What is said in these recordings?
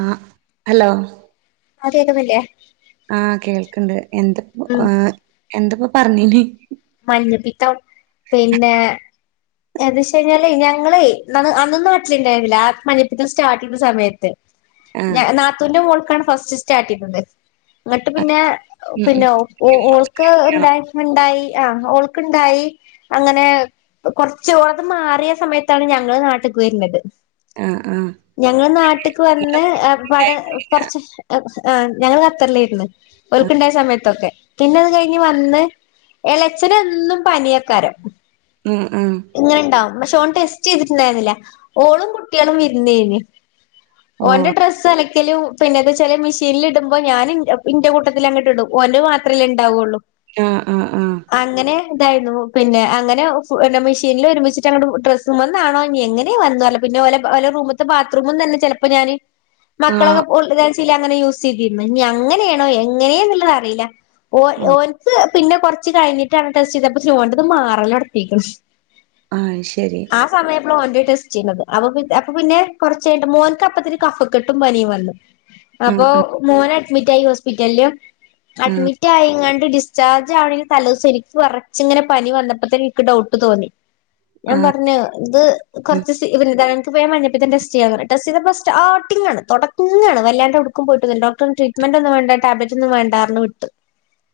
ആ ഹലോ ആ കേക്കുന്നില്ലേ? ആ കേൾക്കണ്ട് എന്ത്‌ ഉം ആ എന്ത്‌ പറഞ്ഞിന് മഞ്ഞപ്പിത്തം, പിന്നെ, എന്ന്വച്ചു കഴിഞ്ഞാല് ഞങ്ങളേ എന്താന്ന് അന്ന് നാട്ടിലിണ്ടായിരുന്നില്ല ആ മഞ്ഞപ്പിത്തം സ്റ്റാർട്ടെയ്യുന്ന സമയത്ത്. ആ ഞ നാത്തൂന്റെ മോൾ കണ് ഫസ്റ്റ് സ്റ്റാട്ട് ചെയ്യുന്നത് അന്നട്ട് പിന്നെ ഉം ഉം പിന്നെ ഓ ഓൾക്ക് ആണോ ഉണ്ടായിട് ണ്ടായി ആ ഓൾക്കുണ്ടായി അങ്ങനെ കുറച്ച് ഓൾക്ക് മാറിയ സമയത്താണ് ഞങ്ങള് നാട്ട്ക്ക് വരുന്നത്. ആ ആ ഞങ്ങള് നാട്ടക്ക് വന്ന് ആപ്പാട് കുറച്ച് ആ ഞങ്ങള് ഖത്തർലായിരുന്നു. ഓൾക്കിണ്ടായ സമയത്തൊക്കെ. പിന്നത് കഴിഞ്ഞ് വന്ന് ഇളേച്ചനെന്നും പനിയക്വരും ഉം ഉം പക്ഷെ ഓൻ ടെസ്റ്റ് ചെയ്തിട്ടുണ്ടായിരുന്നില്ല ഓളും കുട്ടികളും ഇരുന്നേന്. ഓ ഓന്റെ ഡ്രസ്സ് അല ക്കലും പിന്നെ അത് ചെല മെഷീനിൽ ഇടുമ്പോ ഞാനൻ ഇന്റെ കൂട്ടത്തിൽ അങ്ങോട്ടിടും ഓന്റെ മാത്രല്ലേണ്ടാവൊള്ളൂ ആ ആ ആ ഇതായിരുന്നു പിന്നെ അങ്ങനെ [unintelligible] ഇനിൽരുമിച്ചിട്ടാണ് അ ഡ്രസ്സുംമെന്നാണോ ഇനി എങ്ങനെ വന്നാലും പിന്നെ ഓലെ റൂമത്തെ ബാത്റൂമംന്നന്നെ ചിലപ്പോ ഞാന് ആ മക്കളൊക്കെ [unintelligible] അങ്ങനെ യൂസ് ചെയ്തിന്ന് ഇനി അങ്ങനെയാണോ എങ്ങനെന്നുള്ളത്റിയില്ല ഓ ഓൽക്ക് പിന്നെ കൊറച്ച് കഴിഞ്ഞിട്ടാണ് ടെസ്റ്റ് ചെയ്തപ്പ സ്റ്റോൺണ്ടത് മാറലൊട്ത്തിക്കണ്. ആ ശരി ആ സമയാപ്പള് ഓന്റെ ടെസ് ചെയ്യന്നത് അവൻപി അപ്പൊ പിന്നെ കുറച്ചഴിഞ്ഞിട്ട് മോൻക്കപ്പത്തിന് കഫക്കെട്ടും പനിയും വന്നു. ആ അപ്പൊ ആ മോനെ മിറ്റായി ഹോസ്പിറ്റലില് ആ അഡ്മിറ്റ് ആയിങ്ങണ് ഡിസ്ചാർജ് ആവണെന് തല ദിവസം എന്ക്ക് വെറച്ചിങ്ങനെ പനി വന്നപ്പോത്തന്നെ എനിക്ക് ഡൗട്ട് തോന്നി. ഞാൻ ആ പറഞ്ഞു ഇത് ഉം. കൊറച്ച് സീ [unintelligible] ഉപയോ [unintelligible] പിന്നെ ടെസ്റ്റ്‌ ചെയ്യാന്നു പറഞ്ഞു ടെസ്റ്റ്‌ ചെയ്തപ്പ സ്റ്റാർട്ടിങ്ങാണ് തുടക്ങ്ങാണ് വല്ലാണ്ട് ഏടുക്കും പോയിട്ടില്ല ഡോക്ടർ പറഞ്ഞു ട്രീറ്റ്മെന്റ് ഒന്നും വേണ്ട ടാബ്ലറ്റ് ഒന്നും വേണ്ടാന്ന് പറഞ്ഞ് വിട്ട്.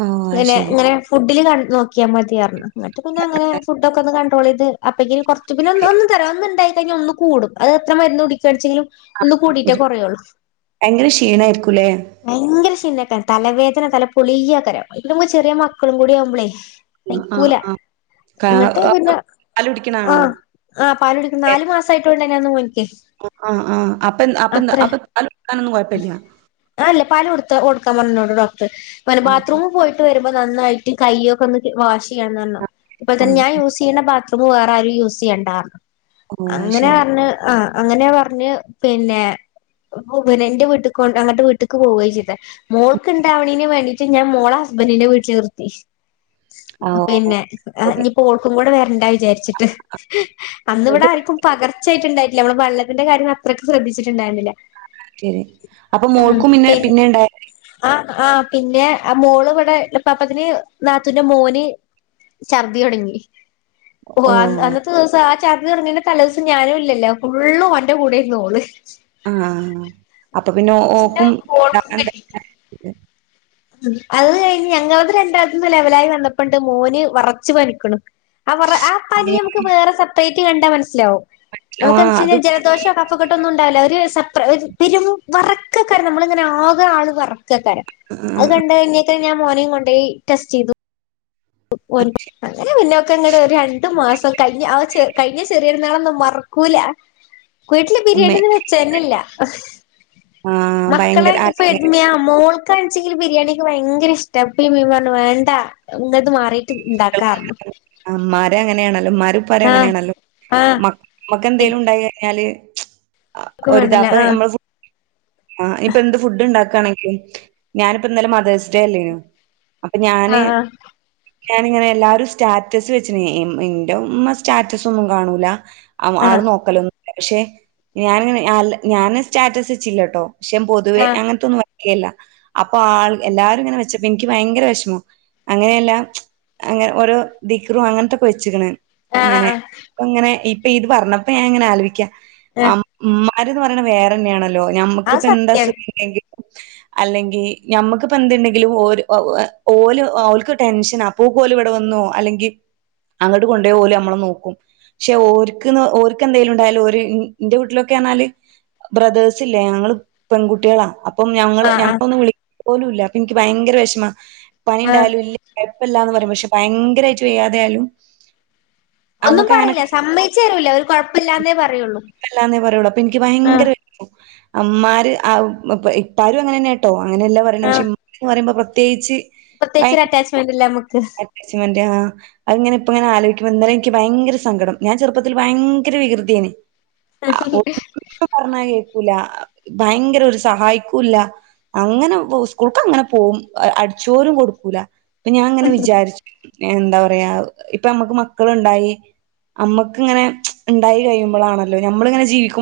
ഓ അത് അങ്ങനെ ശരി ഇങ്ങനെ ഫുഡില് ക നോ മൊ ചെയ്യാറുണ്ട് ന്നെട്ട് പിന്നെ അങ്ങനെ ഫുഡൊക്കെ ഒന്ന് ത് അപ്പോളേക്ക് കുറ [unintelligible] തരാംന്നണ്ടായി കഴിഞ്ഞ ഒന്ന് കൂടും അത് എത്ര മരുന്ന് കുടിക്കണ്‌ച്ചെങ്കിലും ഒന്ന് ആ, കൂടിട്ടേ ഒരു- കുറയുള്ളു ഭയങ്കര ക്ഷീണായിരിക്കൂല്ലേ ഭയങ്കര ക്ഷീണ തലവേദന തല പൊളിയാക്കാരം. അയ്ക്കൂടേ നമ്മുക്ക് ചെറിയ മക്കളും കൂടി ആവുമ്പളേ ആ ആഹ് സഹിക്കൂല ആ കാ ആ ആ പാല് കുടിക്ക നാല് മാസമായി [unintelligible] ആ ആ അപ്പ അപ്പ അത്ര അപ്പ പാല് കുടിക്കാനൊന്നും കൊഴപ്പല്ല അല്ല പാല് കൊടുത്ത കൊടുക്കാൻ പറഞ്ഞു ഡോക്ട ഓക്കെ ബാത്റൂമ് പോയിട്ട് വരു പൊ നന്നായിട്ട് കയ്യൊക്കെ ഒന്ന് വാഷ് ന്ന് പറഞ്ഞു. ഇപ്പോ ആ തന്ന് ഞാൻ യൂസ് ചെയ്യണ ബാത്ത് അത് പൊ വേറെ ആരും യൂസ് ചെയ്യണ്ടാ ഓ അത് അങ്ങനെ ശരി പറഞ് ആ അങ്ങനെ പറഞ്ഞ് പിന്നെ പ് ന്റെ വീട്ടിക്ക് കൊ അങ്ങട്ട് വീട്ടിക്ക് പോവ ചെയ്തെ. മോൾക്ക്ണ്ടാവണീന് വേണ്ടി ഞാൻ മോളെ ഹസ്ബൻറിന്റെ വീട്ടിൽ നിർത്തി. ആ ഓ പിന്നെ ശരി ഇനിപ്പോ ഓൾക്കും കൂടെ വരണ്ട. വിചാരിച്ചിട്ട് അന്നിവിടെ ആരിക്കും പകർ വച്ചായിട്ടുണ്ടായില്ല നമ്മള് വള്ളത്തിന്റെ കാര്യ അത്രക്കെ ശ്രദ്ധിച്ചട്ടുണ്ടായിരു ന്നില്ല ആ ശരി അപ്പൊ മോൾക്കും പിന്നെ പിന്നെണ്ടായ ആ പിന്നെ ആ മോള് ഇവിടെള്ള പാപ്പത്തിന് നാത്തന്റെ മോന് ഛർദി തുടങ്ങി ഓ അന്നത്തെ ദിവസം ആ ച അത് തുടങ്ങിന്റെ തലിവസം ഞാനും ഇല്ലോ ഫുള് ഓന്റെ കൂടെന്ന് നോു ആഅപ്പൊ പിന്നെ ഓക്കും ഓൾക്കും കിട്ടി അത് കഴിഞ്ഞ് ഞങ്ങളത് രണ്ടാത്തന്ന് ലെവലായി വന്നപ്പോണ്ട് മോന് വെറച്ച് പനിക്കണം ആ ആ പനി ആഹ് നമുക്ക് വേറെ സെപ്പറേറ്റ് കണ്ട മനസിലാവും നമുക്ക് യാതാന് വെച്ചാ അത് ൽ ജലദോഷ കഫക്കെട്ട് ഒന്നുമുണ്ടാവില്ല സെരു വറക്കക്ക നമ്മളിങ്ങനെ ആകെ ആള് വിറക്കും [unintelligible] ക്കക്കാരം അതുകണ്ട് കഴിഞ്ഞേക്കണ്ട് [unintelligible] ഞാൻ മോനെ കൊണ്ടേയി ടെസ്റ്റ് ചെയ്തു അങ്ങനെ പിന്നെ ഒക്കെ ഇങ്ങട് ഒരു രണ്ടു മാസം കഴിഞ്ഞ് ആ ചെ കഴിഞ്ഞ ചെറിയ പെരുന്നാ [unintelligible] നാളൊന്നും മറക്കൂല വീട്ടില് ഉമ്മ ബിരിയാണിന്ന് വെച്ചെന്നെ ഇല്ല ആഹ് മക്കളെ ഭയങ്കര ഇപ്പോ എ മോൾ [unintelligible] കഴിച്ചിങ്കില് ബിരിയാണി നിക്ക് വയങ്കര ഇഷ്ട്ടാ ഇപ്പേം ഉമ്മയും പറഞ്ഞ് വേണ്ടാ ഇങ്ങൾക്ക് മാറിയിട്ട് ഉമ്മാര അങ്ങനെയാണല്ലോ [unintelligible] ഉമ്മാരും ഉപ്പാരും ആഹ് അങ്ങനെയാണല്ലോ ആഹ് മക്ക് ഇമ്മക്ക് എന്തെലും ഉണ്ടായി കഴിഞ്ഞേഞ്ഞാൽ [unintelligible] ഇൻക്കും ഒരു താ വേണ്ടല്ലേ അപ്പോ ആഹ് നമ്മള് ഫുഡ് ഇപ്പൊ എന്ത് ഫുഡ് ഉണ്ടാക്ക ഞാനിപ്പം ഇന്നലെ മദേഴ്സ് ഡേ അല്ലേനോ അപ്പഞാന് ആഹ് ഞാനിങ്ങനെ എല്ലാരും സ്റ്റാറ്റസ് വെച്ചിന് ന്റെ ഉമ്മ സ്റ്റാറ്റസ് ഒന്നും കാണൂല ആ ആഹ് ആള് നോക്കല്ലൊന്ന് പക്ഷെ ഞാനങ്ങനെ അല്ല ഞാനും സ്റ്റാറ്റസ് വെച്ചില്ലാട്ടോ പക്ഷെ പൊതുവെ ആഹ് അങ്ങനെത്തൊന്നും വെക്ക എല്ല അപ്പൊ ആൾ എല്ലാരും ഇങ്ങനെ വെച്ചപ്പോ എനിക്ക് ഭയങ്കര വെഷ്മം അങ്ങനെയെല്ല അങ്ങനെ ഓരോ ദിക്റും അങ്ങനെത്തൊക്കെ വെച്ച്ക്ക്ണ് ആഹ് അങ്ങനെ ആഹ് ഇപ്പയങ്ങനെ ഈ ഇത് പറഞ്ഞപ്പോ ഞാങ്ങിനെ ആലോയിക്ക ആ ആഹ് ഉമ്മ [unintelligible] ന്ന് പറയുന്നത് വേറെന്നെയാണല്ലോ അത് നമുക്കിപ്പം എന്താസു [unintelligible] സത്യാണ് ല്ലങ്കിൽ അല്ലെങ്കിൽ ഞമ്മക്കിപ്പോ എന്ത്ണ്ടെങ്കിലും ഓര് ഓല് ഓൽക്ക് ടെൻഷനാ പൂ പോൽ ഇവിടെ വന്നു അല്ലെങ്കിൽ അങ്ങോട്ട് കൊണ്ടോയി ഓല് നമ്മളെ നോക്കും പക്ഷെ ഓര്ക്ക് ഓര്ക്ക് എന്തെലും ഉണ്ടായാൽ ഓര് ന്റെ വീട്ടിലൊക്കെന്നാല് ബ്രദേഴ്സ് ഇല്ല ഞങ്ങൾ പെൺകുട്ടിയാളാ അപ്പം ഞങ്ങള് ആഹ് ആഹ് ഞങ്ങളൊന്ന് വിളി പോലൂല്ല അപ്പം എനിക്ക് ഭയങ്കര വെഷ്മ ആഹ് പണിണ്ടായാലും ഇല്ല ഇല്ലാന്ന് പറയും പക്ഷെ ഭയൻ ഭയങ്കരായിട്ട് വയ്യാതായാലും ഒന്നും പറയില്ല സമ്മതിച്ച് തരൂല്ല ഒരു കൊഴപ്പില്ലാന്നേ പറയുള്ളൂ കുഴപ്പല്ലാന്നേ പറയുള്ളൂ അപ്പൊ എനിക്ക് ഹാ ഭയങ്കര വിഷമാ അമ്മാര് ഇപ്പാരും അങ്ങനെന്നെയാട്ടോ അങ്ങനെല്ല പറയണം പക്ഷെ ഇ എന്ന് പറയുമ്പോ തേജി പ്രത്യേച്ചിും അറ്റാച്ച്മെന്റ്ല്ലക്ക് അച്ച മ ആഹ അ ഇങ്ങനെ ഇപ്പ ഇങ്ങനെ ആലോചിക്ക്പോ ഇന്നാലം എനിക്ക് ഭയങ്കര സങ്കടം ഞാൻ ചെറുപ്പൽ ഭയങ്കര വികൃതിയന് ആ പറഞ്ഞാ കേക്കൂല ഭയങ്കര ഒരു സഹായിക്കൂല്ല അങ്ങനെ സ്കൂൾക്ക് അങ്ങനെ പോകും അടിച്ചോരും കൊടുക്കൂല അപ്പഞാങ്ങനെ ജർജ എന്താ പറയാ ഇപ്പൊ നമ്മക്ക് മക്കളുണ്ടായി അമ്മക്ക ഇങ്ങനെ ഉണ്ടായി കഴിയുമ്പോൾാണല്ലോ നഞമ്മളിങ്ങനെ ജീവിക്ക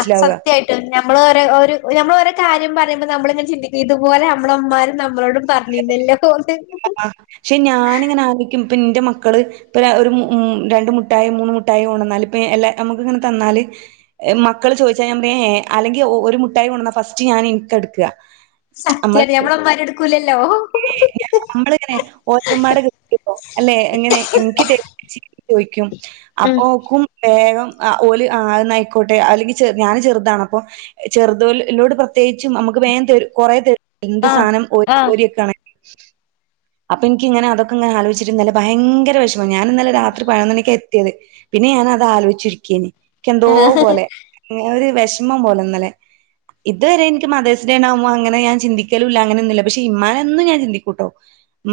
ആ സത്യായിട്ട് നമ്മള് ര നമ്മൾ ഒരേ കാര്യം പറ നമ്മള ഇങ്ങന ചിന് ഇതുപലെ നമ്മമാും നമ്മളോട് പറഞ്ഞി പക്ഷെ ഞാനിങ്ങനെ ആയിക്കും ഇപ്പൊ നിന്റെ മക്കള് ഇപ്പൊ ഒരു രണ്ട മുട്ടായോ മൂന്ന് മുട്ടായോ കൊണന്നാൽ ഇപ്പ എല്ലാ നമുക്ക് ഇങ്ങനെ തന്നാല് മക്കള് ചോദിച്ചാൽ ഞാൻ പറയാഏ അല്ലെങ്കിൽ ഒരു മുട്ടായി കൊണന്നാൽ ഫസ്റ്റ് ഞാൻ എനിക്ക എടുക്കുക സത്യ നഞമ്മുടെ അമാര എടുക്കൂലല്ലോ നമ്മളിങ്ങനെ ഓത കട്ട അല്ലെ എങ്ങനെ എനിക്ക് ത ചോദിക്കും ഉം അപ്പക്കും വേഗം ഓല ആന്ന ആയിക്കോട്ടെ അല്ലെങ്കിൽെ ഞാാന് ചെറുതാണ് അപ്പ ചെറുതോലോട് പ്രത്യേകിച്ചും നമുക്ക് വേ കൊറ എന്ത് ആഹ് സാധനം ഓ ആഹ് രിയ ഒക്കെ ആണ [inaudible] അപ്പൊ എനിക്ക് ഇങ്ങനെ അതൊക്കെങ്ങനെ ആലോചിുന്നില്ല ഭയങ്കര വിഷമ - ഞാന ഇന്നലെത്രി പതിനൊന്നണക്ക് കിയത് പിന്നെ ഞാാന അത് ആലോചിച്ചിരിക്കേന് ന്തോ പോലെ ഒരു- വിഷമം പോലെന്നല്ലെ ഇതുവരെ എനിക്ക് മേഴ്സ് ഡേണ്ടാവുമ്പോ അങ്ങനെ ഞാൻ ചിന്തിക്കലില്ലല്ല അങ്ങനെയന്നില്ല പക്ഷെ ഇമാനൊും ഞാൻ ചിന്ക്കൂട്ടോ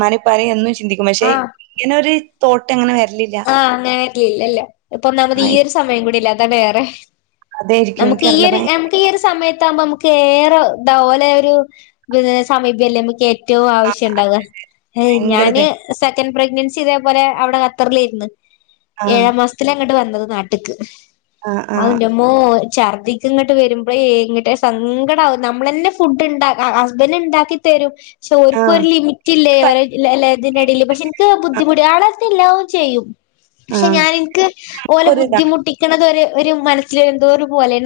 മരെ പറയ എന്ന- ചിന്തിക്കുമ മക്ഷേ ആഹ് നൊരു- തോട്ട എങ്ങനെത്തും ആഹ് അങ്ങനെരില്ലല്ലേ ഇപ്പൊ നാമത് ആ ഈ ഇപ്പ ഒരു സമയം കൂടി എന്താ വേറെ അതായിരിക്കും നമുക്ക് ഈ എനിക്കറിയില്ല ഒരു ഭയ നമുക്ക് ഈ ഒരു സമയത്ത ആകുമ്പോ ഏറെ ഇതുപോലെ ഒരു സമീപല്ലേ കേ- ഏറ്റവും ആവശ്യംുണ്ടാവ ഭയങ്കര ഞാന് ഇത് ദെൻ പ്രെഗ്നൻസി ഇതേപോലെ അവിടെ- ത്തറിലായിരിന്ന് [inaudible] ആഹ് ഏഴാം മാസത്തില ഇങ്ങോട്ട്‌ വന്നത് നാട്ട്ക്ക് ആഹ് ആഹ് അതിന്റമ്മോ ഛർദ്ദിക്ക് ഇങ്ങോട്ട് വരുമ്പോയെ എങ്ങിട്ടെ സങ്കടമാവും നമ്മളന്നെ ഫുഡ് ഉണ്ടാക്ക ഹസ്ബൻഡ് ഉണ്ടാക്കി തരും- പക്ഷെ ഓർക്കും ഒരു ആഹ് ലിമിറ്റില്ലേ ല്ലേ ഇതിടിയില് പക്ഷെ എനിക്ക് ബുദ്ധിമുട്ട ആളടുത്തില്ല. ചെയ്യും പക്ഷെ ആഹ് ഞാൻ എനിക്ക് ഓലെ എനിക്കൊരു ഇതാണ് ബുദ്ധിമുട്ടിക്കുണത് ഒരു- ഒരു മനസ്സിൽ ഒരു എന്തൊരു പോലെ-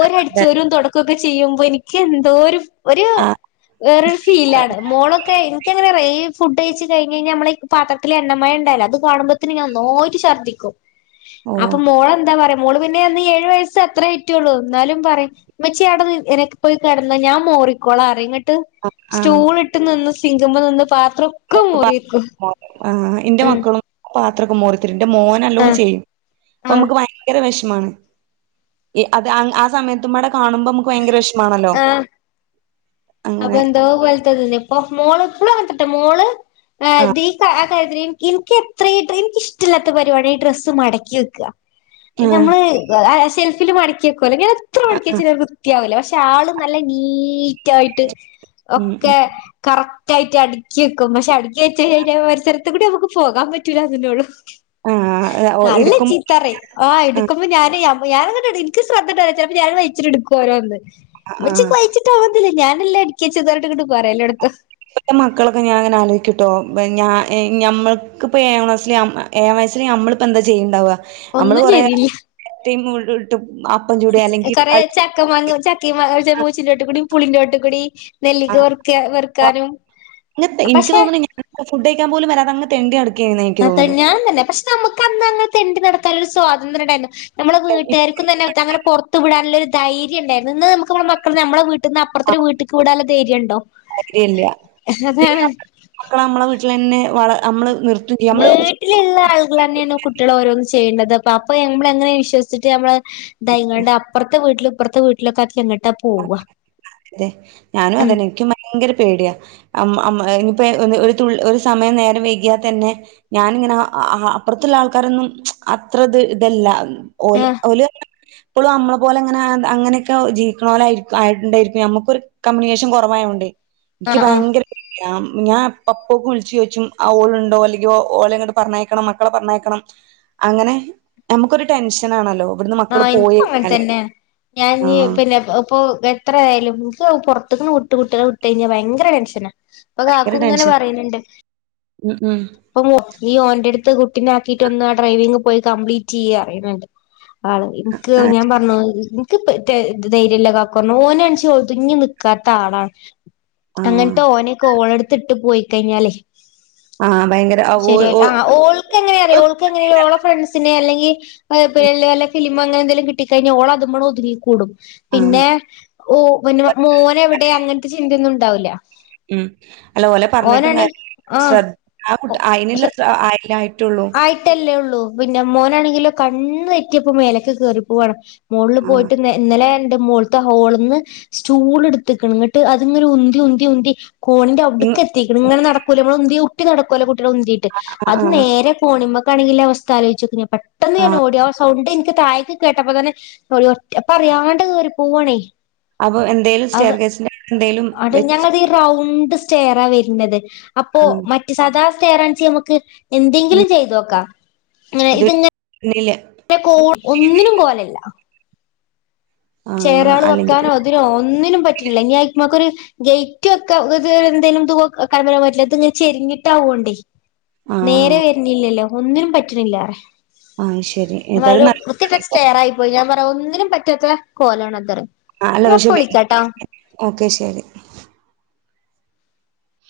ഓരടിച്ചു അതെ ഓരു തുടക്കും ക്കെ ചെയ്യുമ്പോ എനിക്ക് എന്തോ ഒരു- ഒരു ആഹ് വേറൊരു ഫീലാണ് മോളൊക്കെ എനിക്കങ്ങനെ റെയർ ഫുഡ് കഴിച്ച്- കഴിഞ് കഴിഞ്ഞ നമ്മള ഈ പാത്രത്തില് എണ്ണമയം ഉണ്ടാവല്ലോ അത്- കാണുമ്പോ തന്നെ ഞാൻ ന്നായിട് ഛർദ്ദിക്കും. അപ്പൊ ഓഹ് മോൾ എന്താ പറയും? മോള് പിന്നെ അന്ന് ഏഴു വയസ് അത്രേ ആയിട്ടുള്ളൂ എന്നാലും പറയും ഉമ്മച്ചി അവിടുന്ന് എനീക് പോയി കിടന്നോ ഞാൻ മോറിക്കോളാം ന്നുപറയും ന്നിട്ട് സ്റ്റൂൾ ഇട്ട് നിന്ന് സിങ്കുമേ നിന്ന് പാ [unintelligible] ആ എന്റെ ഉം മക്കളും. പാത്രൊക്കെ മോറിത്തരും ന്റെ മോൻ നല്ലൊലെ ആഹ് ചെയ്യും അപ്പൊ ആഹ് നമുക്ക് ഭയങ്കര വിഷമമാണ് അത് ആ സമയത്തുമ്മാടെ- കാണുമ്പോ നമുക്ക് ഭയങ്കര വിഷമമാണല്ലോ അതെന്തോപോലത്തതല്ലേ? ഓ മോള് എപ്പളു അങ്ങനത്തട്ടെ മോള് ആഹ് ദീക്ക ഏഹ് ഈ കാര്യത്തില്, എനിക്ക് എത്രായിട്ടു എനിക്ക് ഇഷ്ടില്ലാത്ത പരിപാടിയാ ഈ ഡ്രസ്സ് മടക്കി വെക്കാ. ആഹ് നമ്മള് ആ ഷെൽഫ് ഫില് മടക്കി വെക്കു ചെലത് ഞാന് എത്ര മടക്കിവച്ചാലും വൃത്തിയാവില്ല. പക്ഷെ ത്താള് നല്ല നീറ്റായി ട്ട് ഉം ഉം ഒക്കെ കറക് റ്റായിട്ട് അടുക്കി വെക്കും പക്ഷെ അടുക്കി ടക്കിവച്ചു കഴിഞ്ഞാ പരിസരത് അതികൂടെ നമക്ക് പോകാൻ പറ്റൂലാന്നല്ലേ ഉള്ളു. ആഹ് ഓ നല്ല എടുക്കും ചീത്ത പറയും. ആ ആഹ് എടുക്കുമ്പ ഞാനേ അ ഞാൻ എന്നിട്ട് എനിക്ക് ശ്രദ്ധയുണ്ടാവുല്ല. ചെലപ്പോ ഞാന് ഇച്ചിരി എടുക്കും ഓരോന്ന്‌ ഉമ്മച്ചി ആഹ് കൊയിച്ചട്ട് ആവന്നില്ല നല്ലേ അടക്കി വച്ചത് പറഞ്ഞിട്ട് എന്നിട്ട് പറയല്ലേ എടുത്ത് ഇപ്പത്ത മക്കളൊക്കെ ഞാനിങ്ങനെ ആലോചിക്ക്ട്ടോ, ഞാ ഏ ഞമ്മക്ക് ഇപ്പ ഏഴാം ക്ലാസ്സില് ഏഴാം ക്ലാസ്സില് ഞമ്മളിപ്പ എന്താ ചെയ്യണ്ടാവാ? നമ്മള് ഒന്നും കൊറെ ശരിയില്ല [unintelligible] കിട്ടും കൊറേ ചക്ക മാങ്ങ ചക്കേം മാ [unintelligible] പുളിഞ്ചോട്ടു കൂടി ആ നെല്ലിക്ക വെറുക്ക ആ. വെറുക്കാനും എനിക്ക് പക്ഷെ തോന്നണ് ഇങ്ങനത്തെ ഫുഡ് കഴിക്കാൻ പോലും വരാതേ അങ്ങ് തെണ്ടി നടക്കെ അതെ ഞാൻ തന്നെ. പക്ഷെ നമുക്ക് അന്നങ്ങനെ തെണ്ടി നടക് ക്കാൻ ഒരു സ്വാതന്ത്ര്യണ്ടായിര്ന്നു. നമ്മളെ വീട്ട്കാർക്കും തന്നെ അങ്ങനെ പൊറത്ത് വിടാന്ള്ള ഒരു ധൈര്യണ്ടായിര്ന്നു. ഇന്ന് മ്മക്ക് നമ്മടെ മക്കൾ നമ്മളെ വീട്ടി ട്ട്ന്ന് അപ്പറത്തൊരു വീട്ടിക്ക് വിടാനുള്ള ധൈര്യണ്ടോ? കാര്യല്ല അതാണ് പിന്നെ നമ്മള് മക്കളെ നമ്മളെ വീട്ടിലന്നെ വള നമ്മള് നിർത്തും ചെയ്യ നമ്മള് വീട്ടില്ള്ള ആള്കളന്നെയാണ് കുട്ടികളെ ഓരോന്ന് ചെ ചെയ്യണത്. അപ്പ അപ്പ നമ്മള് എങ്ങനെ വിശ്വസിച്ചിട്ട് നമ്മള് ദാ ഇങ്ങാണ്ട് അപ്പറത്തെ വീട്ടില് പ്പർത്തെ വീട്ടിലൊക്കെ ആക്കിയങ്ങട്ട് അതെ ഞാനും ഉം അതന്നെ എനിക്ക് ഭയങ്കര പേടിയാ അമ്മ ഇപ്പ ഒരു തുള് ഒരു സമയം നേരം വൈകിയാല്തന്നെ ഞാൻ ഇങ്ങനെ അപത്ത് ഉള്ള ആൾക്കാരോന്നും അത്ര ഇത് ഇതല്ല ആഹ് [unintelligible] ഇപ്പോളും നമ്മള പോലെ അങ്ങനെ അങ്ങനെയൊക്കെ ജീ വിക്കണെപ്പോലെ [unintelligible] നമുക്കൊരു കമ്മ്യൂണിക്കേഷൻ കുറവായോണ്ടേ എനിക്ക് ആഹ് ആഹ് ഭയങ്കര പേടിയാ ഞാൻ അപ്പപോ വിളിച്ച് ചോയിച്ചും [unintelligible] അലെങ്കി മോൾ അങ്ങോട് പറഞ്ഞേക്കണം മക്കളെ പറഞ്ഞേക്കണം അങ്ങനെ നമ്മക്ക് ഒരു ടെൻഷൻ ആണല്ലോ ആഹ് എനിക്കും അങ്ങനെ തന്നെയാണ് ഞാൻ ഇനി ആഹ് പിന്നെ ഇപ്പൊ എത്രയായാലും ഇപ്പൊ പുറത്തന്ന് കുട്ട് കുട്ടികളെ വിട്ട് കഴിഞ്ഞാ ഭയങ്കര ടെൻഷനാ ഇപ്പ ഭയങ്കര കാക്കും ഇങ്ങനെ ടെൻഷൻ പറയുന്നുണ്ട് ഉം ഉം അപ്പൊ നീ ഓന്റെ അടു ത്ത് കുട്ടിനെ ആക്കിയിട്ട ഒന്ന് ആ ഡ്രൈവിംഗ പോയി കംപ്ലീറ്റ് ചെയ്യ് ആണ് എനിക്ക് ആഹ് ഞാൻ പറഞ്ഞു എനിക്ക് പ ഏ ത് ധൈര്യല്ല കാക്കോ ഓനാണ്ച ഒതുങ്ങി നിക്കാത്ത ആളാണ് ആഹ് അങ്ങനത്തെ ഓനക്കെ ഓളെട്ത് ഇട്ട് പോയിക്കഴിഞ്ഞാലേ ആഹ് ഭയങ്കര ആ ഓ ശരിയ ഓ ആ ഓൾക്ക് എങ്ങനെ അറിയോ ഓൾക് എങ്ങനെയ ഓള ഫ്രണ്ട്സിനെ അല്ലെങ്കി [unintelligible] [unintelligible] ഫിലിമൊ അങ്ങനെന്തെലും കിട്ടി കയ്ഞ്ഞ ഓള് അതുമ്മണ് ഒതുങ്ങികൂടും ആഹ് പിന്നെ ഓ പിന്നെ മോന് എവിടെ അങ്ങനത്തെ ചിന്തന്നുണ്ടാ ണ്ടാവൂല ഉം അല്ലഓലെ പറഞ്ഞിട്ടും കാര്യല്ല ആ ശ്രദ്ധ ആ കുട്ടി അയിനുള്ള പറയല്ലേ ആയി ആയിട്ടല്ലേ ഉള്ളൂ പിന്നെ മോനാണെങ്കിലോ കണ്ണു തെറ്റിയാപ്പൊ മേലക്ക് കേറി പോവാണ് മോളില് ആഹ് പോയിട്ട് ന്ന് ഇന്നലെ മോള്ത്തെ ഹോള്ന്ന് സ്റ്റൂൾ എടുത്ത്ക്ക്ണ് ഇങ്ങിട്ട് അത്ങ്ങെനെ ഉന്തി ഉന്തി ഉന്തി കോണിന്റെ അവിടക്കെത്തിക്ണ് ഇങ്ങനെ നടക്കൂലെ നമ്മള് ഉന്ത്യ കുട്ടി നടക്കോലോ കു ഉന്തീട്ട് അത് ആഹ് നേരെ കോണിമ്മക്കാണെങ്കില് ള്ള അവസ്ഥ ആലോയ്ച്ചോക് പെട്ടെന്ന് ഞാൻ ആഹ് ഓടി ആ സൗണ്ട് ഇന്ക് തായെക് കേട്ടപ്പ തന്നെ [unintelligible] അപ്പറിയാണ്ട് കേറി പൂവാണേ അപ്പൊ എന്തേലും സ്റ്റെയർകേസിന്റെ എന്തേലും വെച് ചേറാ വരുന്നത് ചെ അപ്പൊ മറ്റ് സാദാ [unintelligible] ഞമ്മക് ഉം എന്തെങ്കിലും ഒക്ക [unintelligible] കോൾ ഒന്നിനും കോലല്ല ആഹ് ചേരാള് അല്ലെങ്കിൽ വെക്കാനോ ഇതിനോ ഒന്നിനും പറ്റ്ണില്ല ഇനി അയ്മക്കൊരു ഗെയ്റ്റ് വെക്ക ഒരു എന്തേലും [unintelligible] ഇത്‌ങ്ങനെ ചെരിഞ്ഞിട്ടാവോണ്ടേ നേരെ ആഹ് വരുന്ല്ലല്ലോ ഒന്നിനും പറ്റ്ണില്ല ആഹ് ശരി ഏതായാലും ന്നാലും നല്ല വ്യത്തികേട്ട സ്റ്റെയ്യറായി പോയി ഞാൻ പറയാ ഒന്നിനും പറ്റ് റ്റത്തെ കോലാണത്രെ ആ അല്ല ഷ [unintelligible] ഓക്കെ ശെ [unintelligible]